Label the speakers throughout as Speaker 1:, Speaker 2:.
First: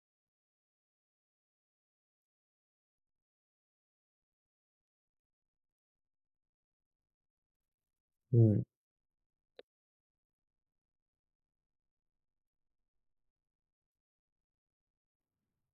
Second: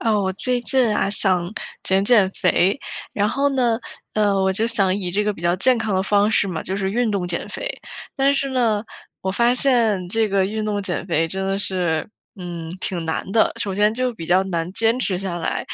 Speaker 1: 啊，我最近啊，想减减肥，然后呢，呃，我就想以这个比较健康的方式嘛，就是运动减肥。但是
Speaker 2: 嗯。
Speaker 1: 呢，我发现这个运动减肥真的是，嗯，挺难的。首先就比较难坚持下来，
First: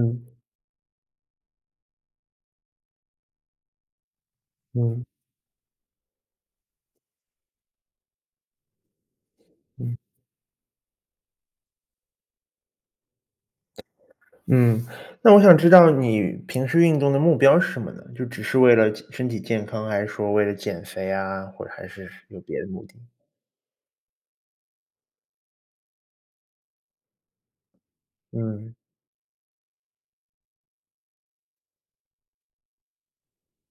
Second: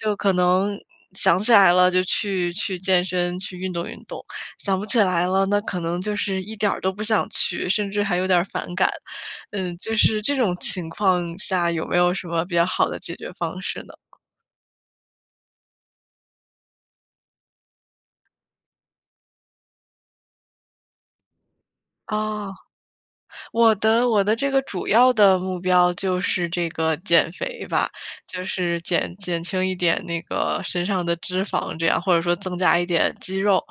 Speaker 1: 就可能想起来了就去去健身去运动运动，想不起
Speaker 2: 嗯。
Speaker 1: 来了，那可能就是一点儿都不想去，甚至还有点儿反感。嗯，就
Speaker 2: 嗯。
Speaker 1: 是这种情况下，有没有什么比较好的解决方式呢？
Speaker 2: 嗯，那我想知道你平时运动的目标是什么呢？就只是为了身体健康，还是说为了减肥啊，或者还是有
Speaker 1: 啊。
Speaker 2: 别的目的？
Speaker 1: 我的我的这个主要的目标就是这个减肥吧，就
Speaker 2: 嗯。
Speaker 1: 是减减轻一点那个身上的脂肪这样，或者说增加一点肌肉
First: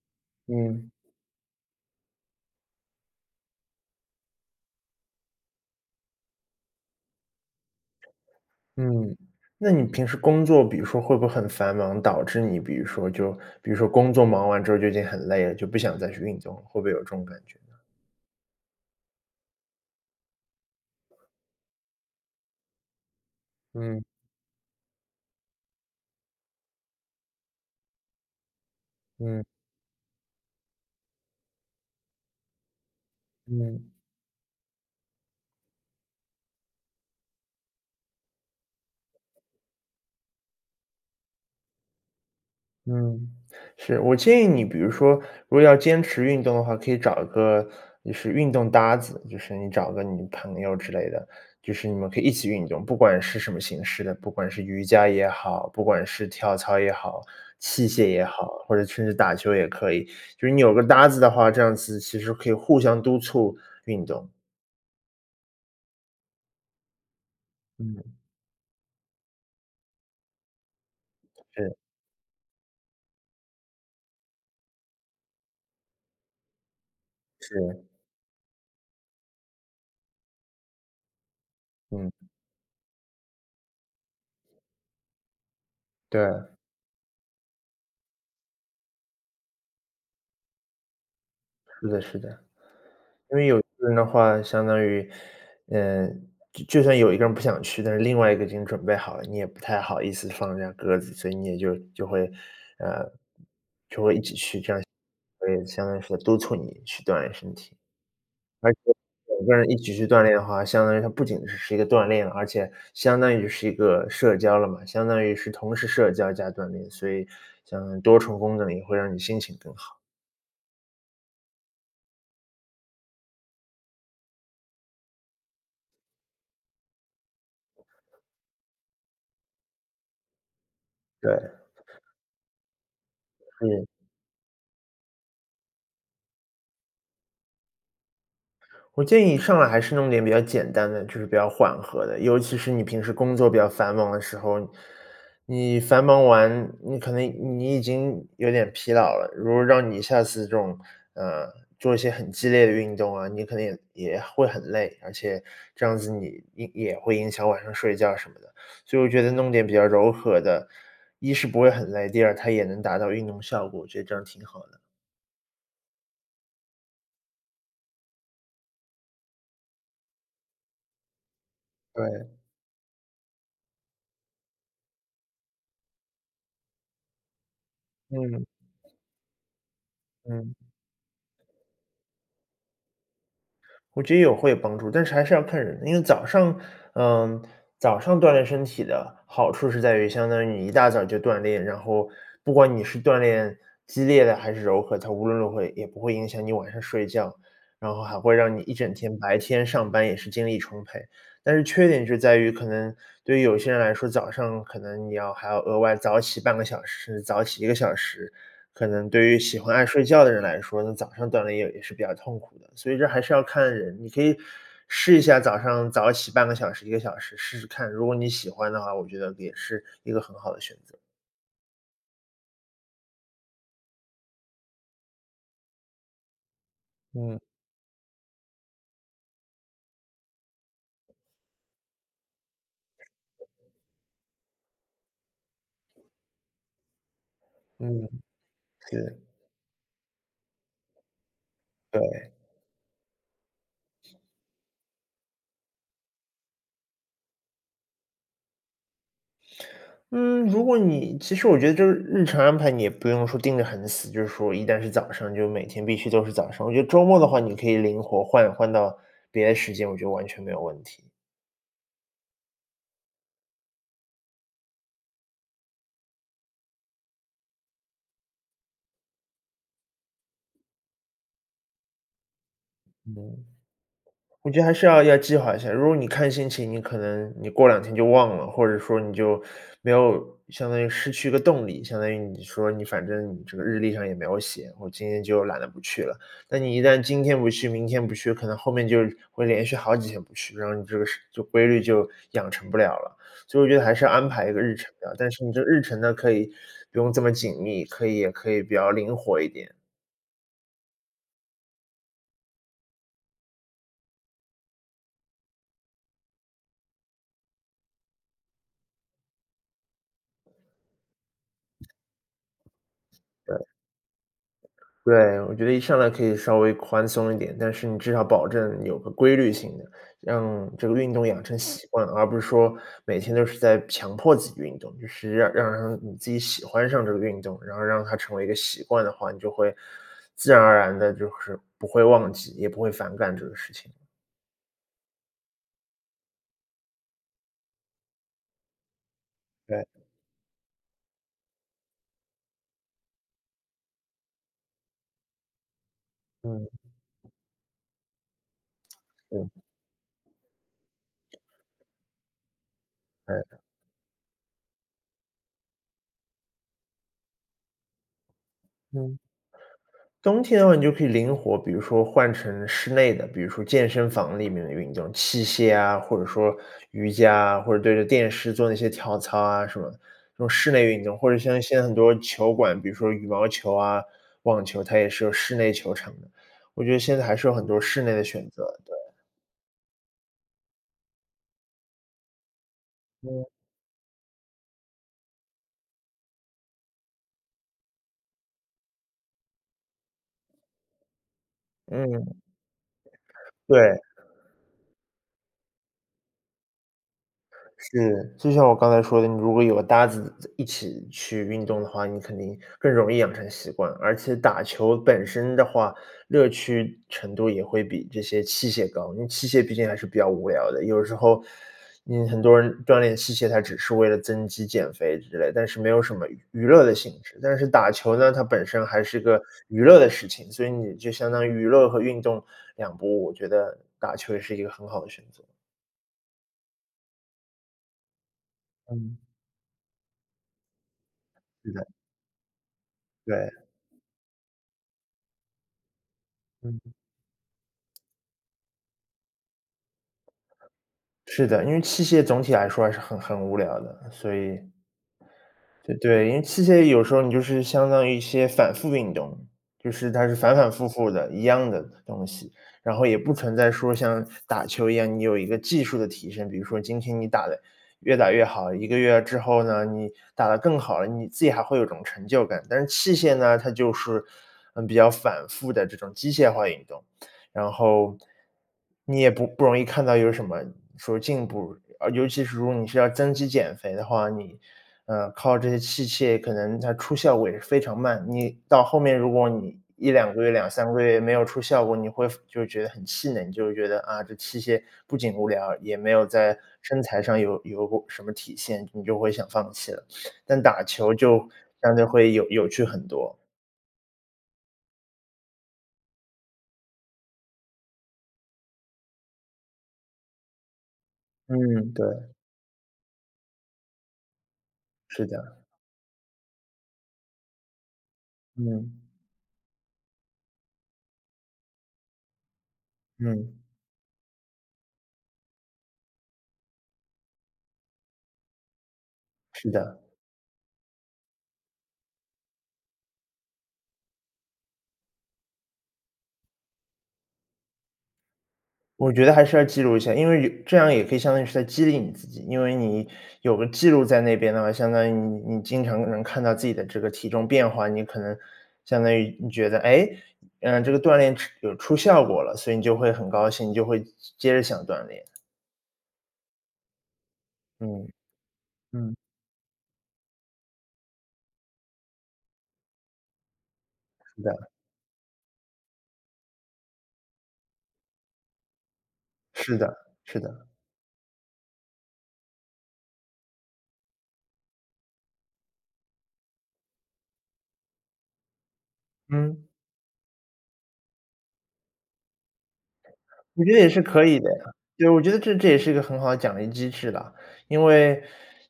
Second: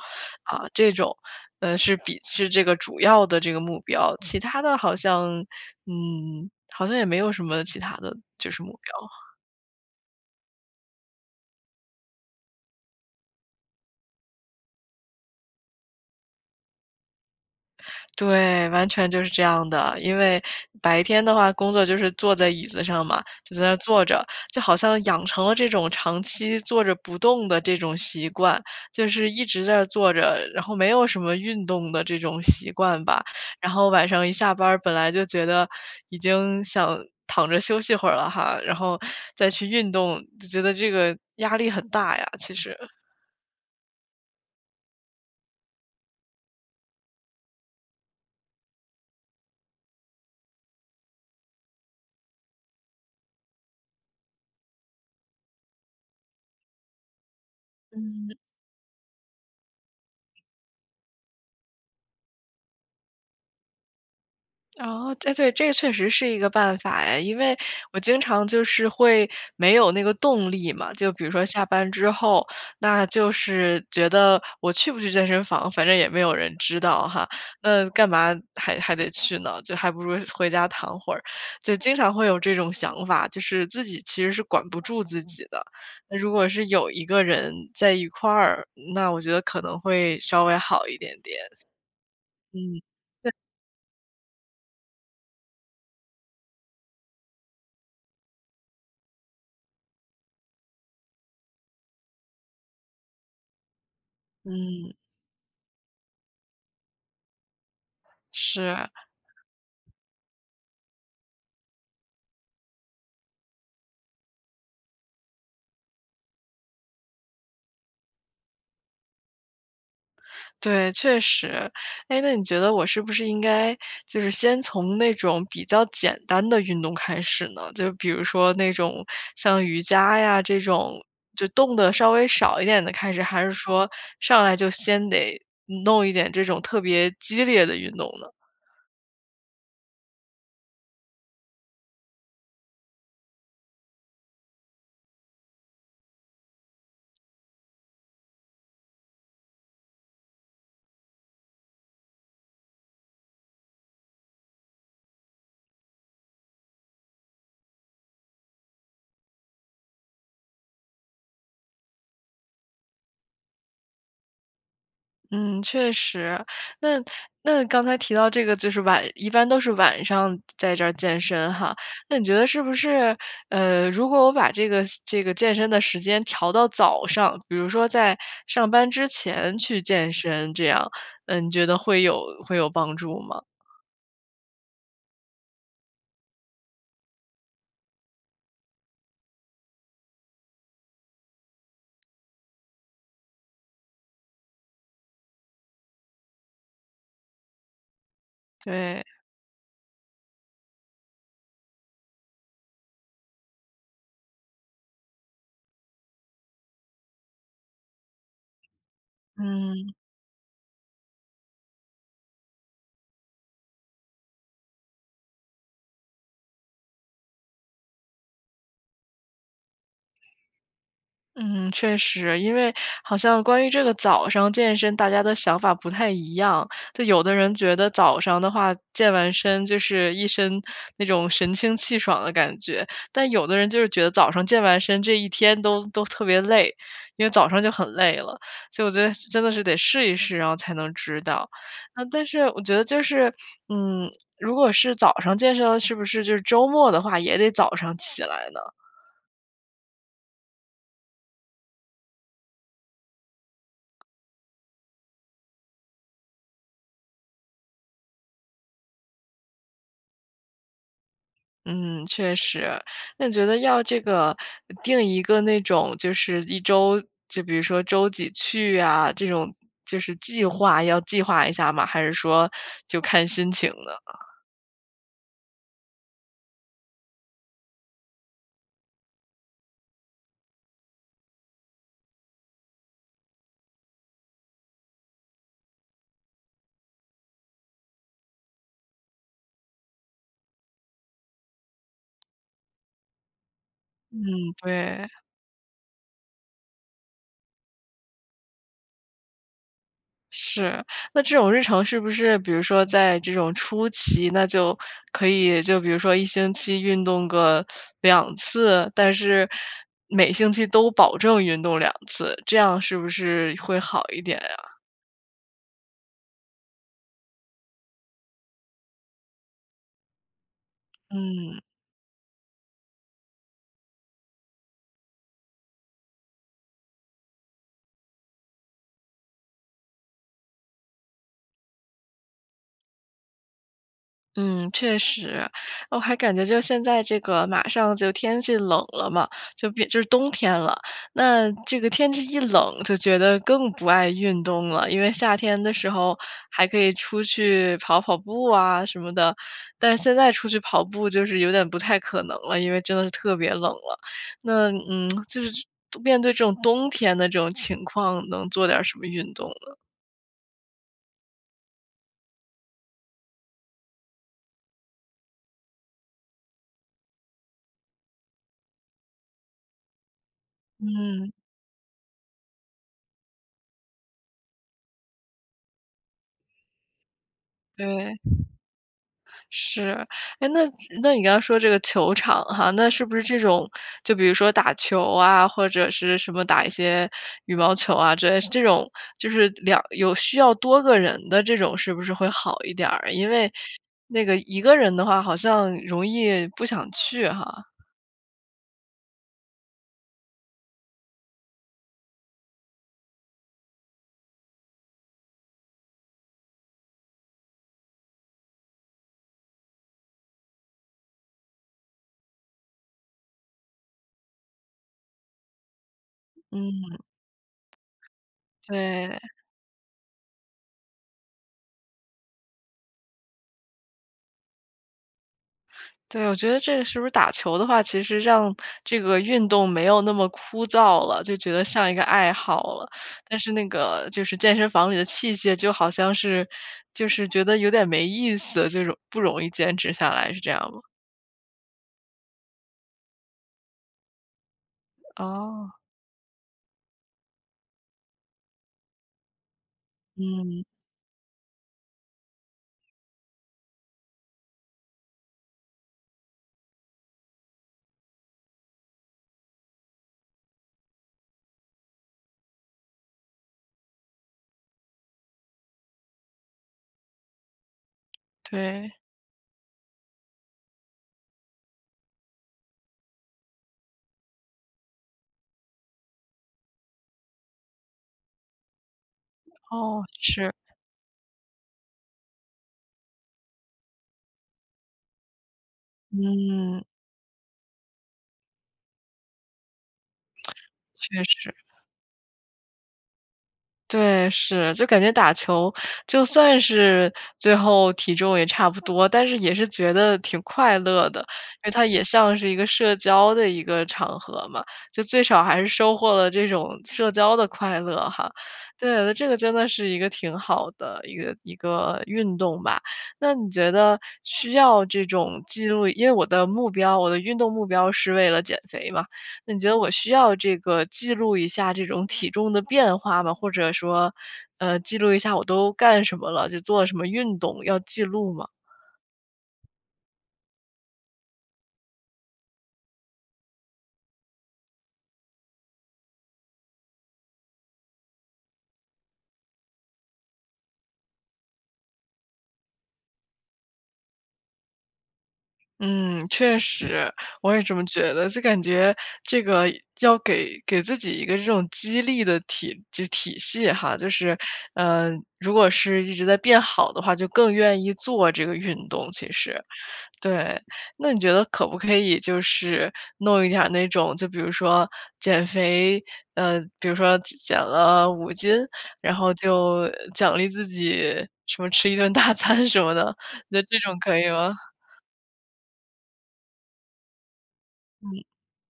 Speaker 1: 啊，
Speaker 2: 嗯。
Speaker 1: 这种，呃，是比是这个主要的这个目标。其它的好像，嗯，好像也没有什么其它的就是目
Speaker 2: 嗯，
Speaker 1: 标。
Speaker 2: 那你平时工作比如说会不会很繁忙，导致你比如说就比如说工作忙完之后就已经很累了，就不想再去运动了，会不会有这种感觉呢？
Speaker 1: 对，完全就是这样的。因为白天的话工作就是坐在椅子上嘛，就在那
Speaker 2: 嗯。
Speaker 1: 坐着，就好像养成了这种长期坐着不动的这种习惯，就是
Speaker 2: 嗯。
Speaker 1: 一直在坐着，然后没有什么运动的这种习惯吧。然后
Speaker 2: 嗯。
Speaker 1: 晚上一下班儿本来就觉得已经想躺着休息会儿了哈，然后再去运动，就觉得这个压力很大呀，其实。
Speaker 2: 嗯，是，我建议你比如说，如果要坚持运动的话，可以找一个就是运动搭子，就是你找一个你朋友之类的，就是你们可以一起运动。不管是什么形式的，不管是瑜伽也好，不管是跳操也好，器械也
Speaker 1: 嗯。
Speaker 2: 好，或者甚至打球也可以。就是你有个搭子的话，这样子其实可以互相督促运动。
Speaker 1: 哦，对对，这确实是一个办法哎，因为我
Speaker 2: 嗯。
Speaker 1: 经常就是会没有那个动力嘛，就比如说下
Speaker 2: 是。
Speaker 1: 班之后，那就是觉得，“我去不去健身房，反正也没有人知道哈，
Speaker 2: 是。
Speaker 1: 那干嘛还还得去呢，就还不如回家躺会儿。”就经
Speaker 2: 嗯。
Speaker 1: 常会有这种想法，就是自己其实是管不住自己的。那如果
Speaker 2: 对。
Speaker 1: 是有一个人在一块儿，那我觉得可能会稍微好一点点。
Speaker 2: 是的是的。
Speaker 1: 嗯。
Speaker 2: 因为有一个人的话，相当于，呃，就就算有一个人不想去，但是另外一个已经准备好了，你也不太好意思放人家鸽子，所以你也就就会，呃，
Speaker 1: 嗯。
Speaker 2: 就会一起去，这样所以相当于说督促你去锻炼身体。而且
Speaker 1: 是。
Speaker 2: 两个人一起去锻炼的话，相当于它不仅是一个锻炼，而且相当于是一个社交了嘛，相当于是同时社交加锻炼，所以相当于多重功能，也会让你心情更好。
Speaker 1: 对，确实。诶，那你觉得我是不是应该就是先从那种比较简单的运动开始呢？就比如说那种像瑜伽呀这种，就
Speaker 2: 对。
Speaker 1: 动得稍微少一点的开始，还是
Speaker 2: 嗯。
Speaker 1: 说上来就先得弄一点这种特别激烈的运动呢？
Speaker 2: 我建议你上来还是弄点比较简单的，就是比较缓和的，尤其是你平时工作比较繁忙的时候。你繁忙完，你可能你已经有点疲劳了，如果让你下次这种，呃，做一些很激烈的运动啊，你可能也也会很累，而且这样子你也也会影响晚上睡觉什么的。所以我觉得弄点比较柔和的，一是不会很累，第二，它也能达到运动效果，我觉得这样挺好的。
Speaker 1: 嗯，确实，那那刚才提到这个就是晚一般都是晚上在这儿健身哈。那你
Speaker 2: 对。
Speaker 1: 觉得是不是，呃，如果我把这个这个健身的时间调到早上，比如说在
Speaker 2: 嗯。
Speaker 1: 上班之前去健身
Speaker 2: 嗯。
Speaker 1: 这样，呃，你觉得会有会有帮助吗？
Speaker 2: 我觉得也会有帮助，但是还是要看人。因为早上呃，早上锻炼身体的好处是在于相当于你一大早就锻炼，然后不管你是锻炼激烈的，还是柔和，它无论如何也也不会影响你晚上睡觉。然后还会让你一整
Speaker 1: 对。
Speaker 2: 天，白天上班也是精力充沛，但是缺点是在于可能对有些人来说，早上可能你要还要额外早起半个小时，早起1个小时，可能对于喜欢爱
Speaker 1: 嗯。
Speaker 2: 睡觉的人来说，那早上锻炼也也是比较痛苦的。所以这还是要看人，你可以试一下早上早起半个小时，1个小时试试看，如果你喜欢的话，我觉得也是一个很好的选择。
Speaker 1: 嗯，确实，因为好像关于这个早上健身，大家的想法不太一样，就有的
Speaker 2: 嗯。
Speaker 1: 人觉得早上的话，健完身就是一身那种神清气爽的感觉，但有的人就是觉得早上健完身这一天都都特别累，因为早上就很
Speaker 2: 嗯，
Speaker 1: 累了，所以我觉得
Speaker 2: 对。
Speaker 1: 真的是得试一试，然后才能知道。但
Speaker 2: 对。
Speaker 1: 是我觉得就是，嗯，如果是早上健身是不是就是周末的话也得早上起来呢？
Speaker 2: 嗯，如果你其实我觉得就是日程安排，你也不用说定得很死，就是说一旦是早上，就每天必须都是早上，我觉得周末的话，你可以灵活换换到别的时间，我觉得完全没有问题。
Speaker 1: 嗯，确实。那你觉得要这个定一个那种就是一周就比如说周几去呀，这种就是计划，要计划一下吗，还是说就
Speaker 2: 嗯，
Speaker 1: 看心情呢？
Speaker 2: 我觉得还是要要计划一下，如果你看心情，你可能你过两天就忘了，或者说你就没有，相当于失去一个动力，相当于你说你反正这个日历上也没有写，我今天就懒得不去了。那你一旦今天不去，明天不去，可能后面就会连续好几天不去，然后你这个事规律就养成不了了。所以我觉得还是要安排
Speaker 1: 嗯，
Speaker 2: 一个日程
Speaker 1: 对。
Speaker 2: 的，但是你这日程呢，可以不用这么紧密，可以也可以比较灵活一点。
Speaker 1: 是。那这种日常是不是比如说在这种初期，那就可以就比如说1星期运动个2次，但是每星期都保证运动2次。这样是不是
Speaker 2: 对。
Speaker 1: 会好一点呀？
Speaker 2: 对，我觉得一上来可以稍微宽松一点，但是你至少保证有个规律性的，让这个运动养成
Speaker 1: 嗯。
Speaker 2: 习惯。而不是说每天都是在强迫自己运动，就是要让让你自己喜欢上这个运动，然后让它成为一个习惯的话，你就会自然而然地就是不会忘记，也不会反感这个事情。
Speaker 1: 嗯，确实，我还感觉就现在这个马上就天气冷了嘛，就
Speaker 2: 对。
Speaker 1: 比就冬天了，那这个天气一冷就觉得更不爱运动了。因为夏天的时候，还
Speaker 2: 嗯。
Speaker 1: 可以出去跑跑步啊什么的，
Speaker 2: 嗯。
Speaker 1: 但现在出去跑步就是有点不太可能了，因为真的是特别
Speaker 2: 呃。
Speaker 1: 冷了。那，嗯，就是面对这种冬天的这种情况能做点儿什么
Speaker 2: 嗯。
Speaker 1: 运动呢？
Speaker 2: 冬天的话，你就可以灵活，比如说换成室内的，比如说健身房里面的运动，器械啊、或者说瑜伽啊，或者对着电视做那些跳操啊什么的，这种室内运动。或
Speaker 1: 嗯。
Speaker 2: 者像现在很多球馆，比如说羽毛球啊、网球，它也是有室内球场的。我觉得现在还是有很多室内
Speaker 1: 对。
Speaker 2: 的选择，对。
Speaker 1: 是，诶，那那你刚说这个球场哈，那是不是这
Speaker 2: 嗯。
Speaker 1: 种，就比如说打球啊，或者是什么打一些羽毛球啊，这种就是两有需要多个人的这种是不是
Speaker 2: 嗯。
Speaker 1: 会好一点儿，因为
Speaker 2: 对。
Speaker 1: 那个一个人的话好像容易不想去哈。
Speaker 2: 是，就像我刚才说的，你如果有个搭子一起去运动的话，你肯定更容易养成习惯，而且打球本身的话，乐趣程度也会比这些器械高。因为器械毕竟还是比较无聊的。有时候，你很多人锻炼器械，他只是为了增肌减肥之类，但是没有什么娱
Speaker 1: 嗯。
Speaker 2: 乐的性质，但是打球呢，它本身还
Speaker 1: 对。
Speaker 2: 是个娱乐的事情，所以你就相当于娱乐和运动两不误。我觉得打球也是一个很好的选择。
Speaker 1: 对，我觉得这是不是打球的话，其实让这个
Speaker 2: 嗯。
Speaker 1: 运动没有那么枯燥了，就觉得
Speaker 2: 是的。
Speaker 1: 像一个爱好了，但是
Speaker 2: 对。
Speaker 1: 那个就是健身房里的器械就好像是
Speaker 2: 嗯。
Speaker 1: 就是觉得有点没意思，这种不容易坚持下来，是这样吗？
Speaker 2: 是的，因为器械总体来说还是很很无聊的，所以
Speaker 1: 哦。
Speaker 2: 对对，因为器械有时候你就是相当于一些反复运动，就是它是反
Speaker 1: 嗯。
Speaker 2: 反复复的，一样的东西，然后也不存在说像打球一样，你有一个技术的提升，比如说今天你打得越打越好，1个月之后呢，你打得更好了，你自己还会有一种成就感。但是器械呢，它就是，嗯，比较反复的这种机械化运动，然后，
Speaker 1: 对。
Speaker 2: 你也不不容易看到有什么说进步，尤其是如果你是要增肌减肥的话，你，呃，靠这些器械可能它出效果也是非常慢。你到后面，如果你
Speaker 1: 哦，
Speaker 2: 1、2个月，
Speaker 1: 是。
Speaker 2: 2、3个月没有出效果，你会服就觉得很气馁，你就觉得，啊，这器械不仅无聊，也没有在
Speaker 1: 嗯。
Speaker 2: 身材上有有过什么体现，你就会想放弃了，但打球
Speaker 1: 确
Speaker 2: 就
Speaker 1: 实。
Speaker 2: 相对会有有趣很多。
Speaker 1: 对，是，就感觉打球就算是最后体重也差不多，但是也是觉得挺快乐的。因为它
Speaker 2: 嗯，
Speaker 1: 也
Speaker 2: 对。
Speaker 1: 像是一个社交的一个场合嘛，就最
Speaker 2: 是
Speaker 1: 少
Speaker 2: 的。
Speaker 1: 还是收获了这种社交的快乐哈。
Speaker 2: 嗯。
Speaker 1: 对，这个真的是一个挺好的一个一个运动吧。那你
Speaker 2: 嗯。
Speaker 1: 觉得需要这种记录因为我的目标我的运动目标是为了减肥嘛，那你觉
Speaker 2: 是
Speaker 1: 得我
Speaker 2: 的。
Speaker 1: 需要这个记录一下这种体重的变化吗？或者说，呃，记录一下我都干什么了，就做了什么运动，要记录吗？
Speaker 2: 我觉得还是要记录一下，因为以这样也可以相当于是在激励你自己。因为你有个记录在那边的话，相当于你你经常能看到自己的这个体重变化，你可能相当于你觉得，诶？呃，这个锻炼出有出效果了，所以你就会很高兴，就会接着想锻炼。
Speaker 1: 嗯，确实，我也这么
Speaker 2: 嗯，
Speaker 1: 觉得，就感觉
Speaker 2: 嗯。
Speaker 1: 这个要给给自己一个这种激励的体就体系哈，就是
Speaker 2: 是的。
Speaker 1: 呃，如果是一直在变好的话，就更愿意做这个运动，其实。
Speaker 2: 是的是
Speaker 1: 对，
Speaker 2: 的。
Speaker 1: 那你觉得可不可以就是弄一点儿那种，就比如说减肥，呃，比如说减减了5斤？然后
Speaker 2: 嗯。
Speaker 1: 就奖励自己什么吃一顿大餐什么的，你觉
Speaker 2: 我
Speaker 1: 得
Speaker 2: 觉
Speaker 1: 这
Speaker 2: 得也
Speaker 1: 种
Speaker 2: 是
Speaker 1: 可
Speaker 2: 可
Speaker 1: 以
Speaker 2: 以的
Speaker 1: 吗？
Speaker 2: 呀，对，我觉得这这也是一个很好的奖励机制了。因为
Speaker 1: 嗯。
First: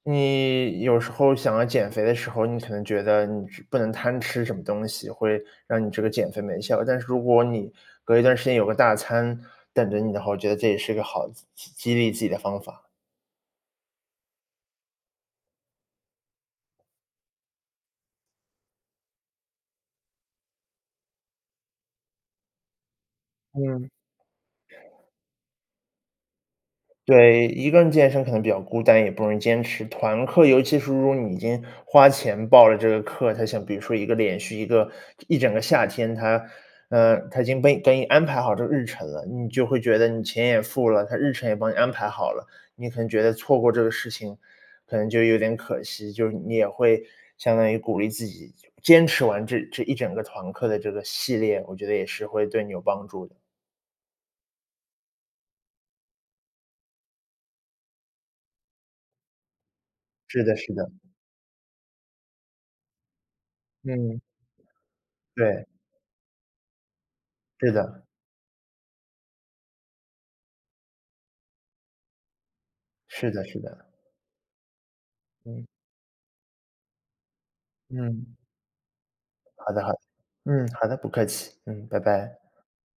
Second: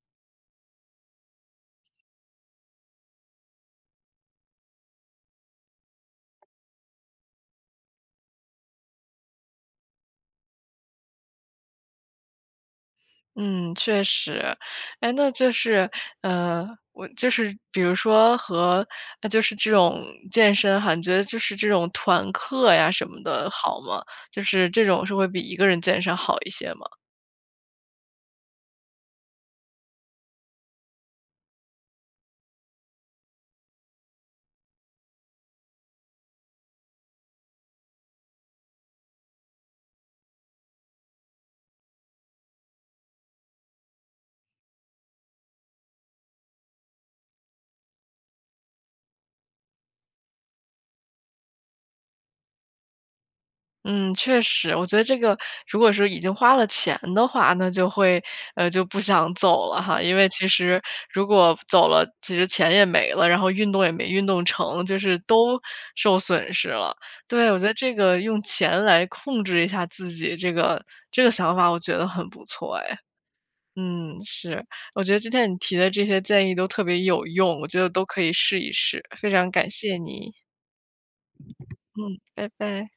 Speaker 2: 你有时候想要减肥的时候，你可能觉得你是不能贪吃什么东西，会让你这个减肥没效。但是如果你隔一段时间有个大餐等着你的话，我觉得这也是一个好激激激励自己的方法。
Speaker 1: 嗯，确实。哎，那就是，呃我就是比如说和呃，就是这种健身哈，你觉得就是这种团课呀什么的好
Speaker 2: 嗯。
Speaker 1: 吗？就是这种是会比一个人健身好一些吗？
Speaker 2: 对，一个人健身可能比较孤单，也不容易坚持。团课，尤其是如果你已经花钱报了这个课，它像比如说一个连续一个一整个夏天，它，呃，它已经被给你安排好这个日程了，你就会觉得你钱也付了，它日程也帮你安排好了，你可能觉得错过这个事情，可能就有点可惜。就是你也会相当于鼓励自己坚持完这这一整个团课的这个系列，我觉得也是会对你有帮助的。
Speaker 1: 嗯，确实。我觉得这个如果是已经花了钱的话，那就会就不想走了哈。因为
Speaker 2: 是
Speaker 1: 其
Speaker 2: 的是
Speaker 1: 实
Speaker 2: 的。
Speaker 1: 如果走了，其实钱也没了，然后运动也没
Speaker 2: 嗯。
Speaker 1: 运动成，就是都
Speaker 2: 对。
Speaker 1: 受损失了。对，我觉
Speaker 2: 是
Speaker 1: 得这
Speaker 2: 的。
Speaker 1: 个用钱来控制一下自己这个这个想法我觉得很不错哎。
Speaker 2: 是的是的。
Speaker 1: 嗯，是，我觉得今天你
Speaker 2: 嗯。
Speaker 1: 提的这些建议都特别有用，我觉得都可以
Speaker 2: 嗯。
Speaker 1: 试一试，非常感
Speaker 2: 好的好
Speaker 1: 谢
Speaker 2: 的，
Speaker 1: 你。
Speaker 2: 嗯，好的，不客气，嗯，拜
Speaker 1: 嗯，
Speaker 2: 拜。
Speaker 1: 拜拜。